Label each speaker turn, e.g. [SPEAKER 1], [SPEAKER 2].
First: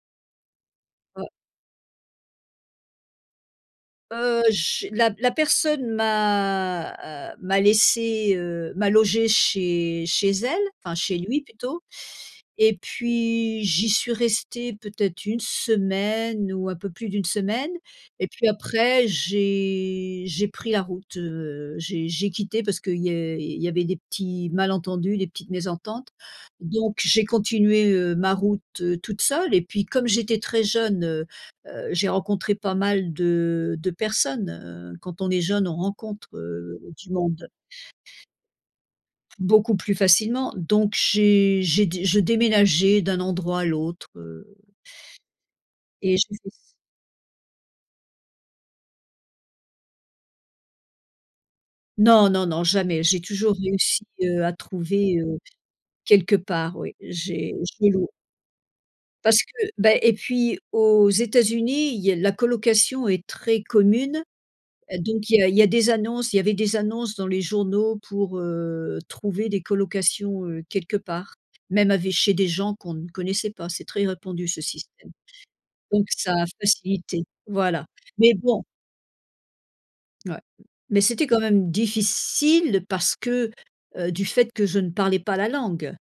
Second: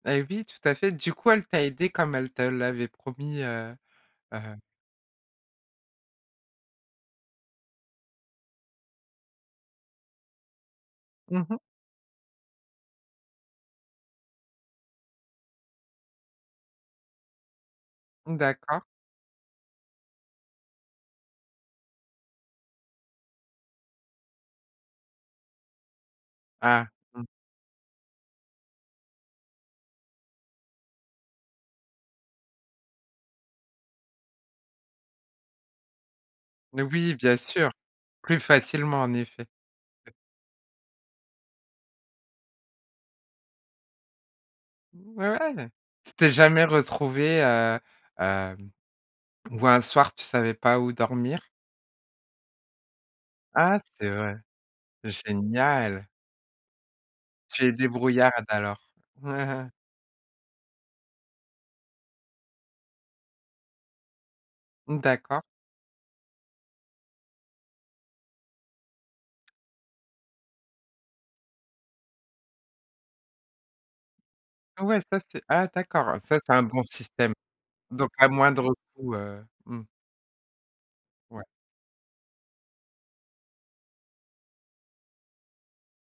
[SPEAKER 1] Et oui tout à fait, du
[SPEAKER 2] Ouais.
[SPEAKER 1] coup elle t'a aidée comme elle te l'avait promis, heu,
[SPEAKER 2] Heu,
[SPEAKER 1] hem
[SPEAKER 2] j'ai, la p la personne m'a, heu, m'a laissée, heu, m'a logée chez chez elle, enfin chez lui
[SPEAKER 1] Mmh mh.
[SPEAKER 2] plutôt. Et puis j'y suis restée peut-être 1 semaine ou un peu plus d'1 semaine et puis
[SPEAKER 1] D'accord.
[SPEAKER 2] après j'ai j'ai pris la route. Heu, j'ai j'ai quitté parce qu'il y a il il y avait des petits malentendus, des petites mésententes.
[SPEAKER 1] Ah
[SPEAKER 2] Donc
[SPEAKER 1] mmh.
[SPEAKER 2] j'ai continué, heu, ma route, heu, toute seule et puis comme j'étais très jeune, heu, heu, j'ai rencontré pas mal de de personnes. Heu, quand on est jeune on rencontre, heu,
[SPEAKER 1] Mais
[SPEAKER 2] du
[SPEAKER 1] oui bien
[SPEAKER 2] monde
[SPEAKER 1] sûr. Plus facilement, en effet.
[SPEAKER 2] beaucoup plus facilement. Donc j'ai j'ai dé je déménageais d'un endroit à l'autre, heu
[SPEAKER 1] Ouais! Tu
[SPEAKER 2] et j'ai
[SPEAKER 1] t'es
[SPEAKER 2] fait ce
[SPEAKER 1] jamais retrouvée, heu, hem, où un soir tu savais pas où dormir?
[SPEAKER 2] Non, non, non, jamais, j'ai toujours
[SPEAKER 1] Ah
[SPEAKER 2] réussi,
[SPEAKER 1] c'est vrai.
[SPEAKER 2] heu, à trouver, heu.
[SPEAKER 1] Génial.
[SPEAKER 2] Quelque part oui, j'ai
[SPEAKER 1] Tu es
[SPEAKER 2] j'ai lou
[SPEAKER 1] débrouillarde alors.
[SPEAKER 2] Parce que, beh et puis aux États-Unis, il y a la colocation est très commune et
[SPEAKER 1] Mmh
[SPEAKER 2] donc il
[SPEAKER 1] d'accord.
[SPEAKER 2] y a il y a des annonces il y avait des annonces dans les journaux pour, heu, trouver des colocations, heu, quelque part. Même ave chez des gens qu'on ne connaissait pas, c'est très répandu ce
[SPEAKER 1] Ouais,
[SPEAKER 2] système.
[SPEAKER 1] ça c'est ah
[SPEAKER 2] Donc
[SPEAKER 1] d'accord. Ah
[SPEAKER 2] ça
[SPEAKER 1] ça
[SPEAKER 2] a
[SPEAKER 1] c'est un bon
[SPEAKER 2] facilité,
[SPEAKER 1] système.
[SPEAKER 2] voilà.
[SPEAKER 1] Donc à
[SPEAKER 2] Mais bon.
[SPEAKER 1] moindre coût, heu. Mmh.
[SPEAKER 2] Ouais. Mmh. Mais c'était quand
[SPEAKER 1] Ouais.
[SPEAKER 2] même difficile parce que, heu, du fait que je ne parlais pas la langue.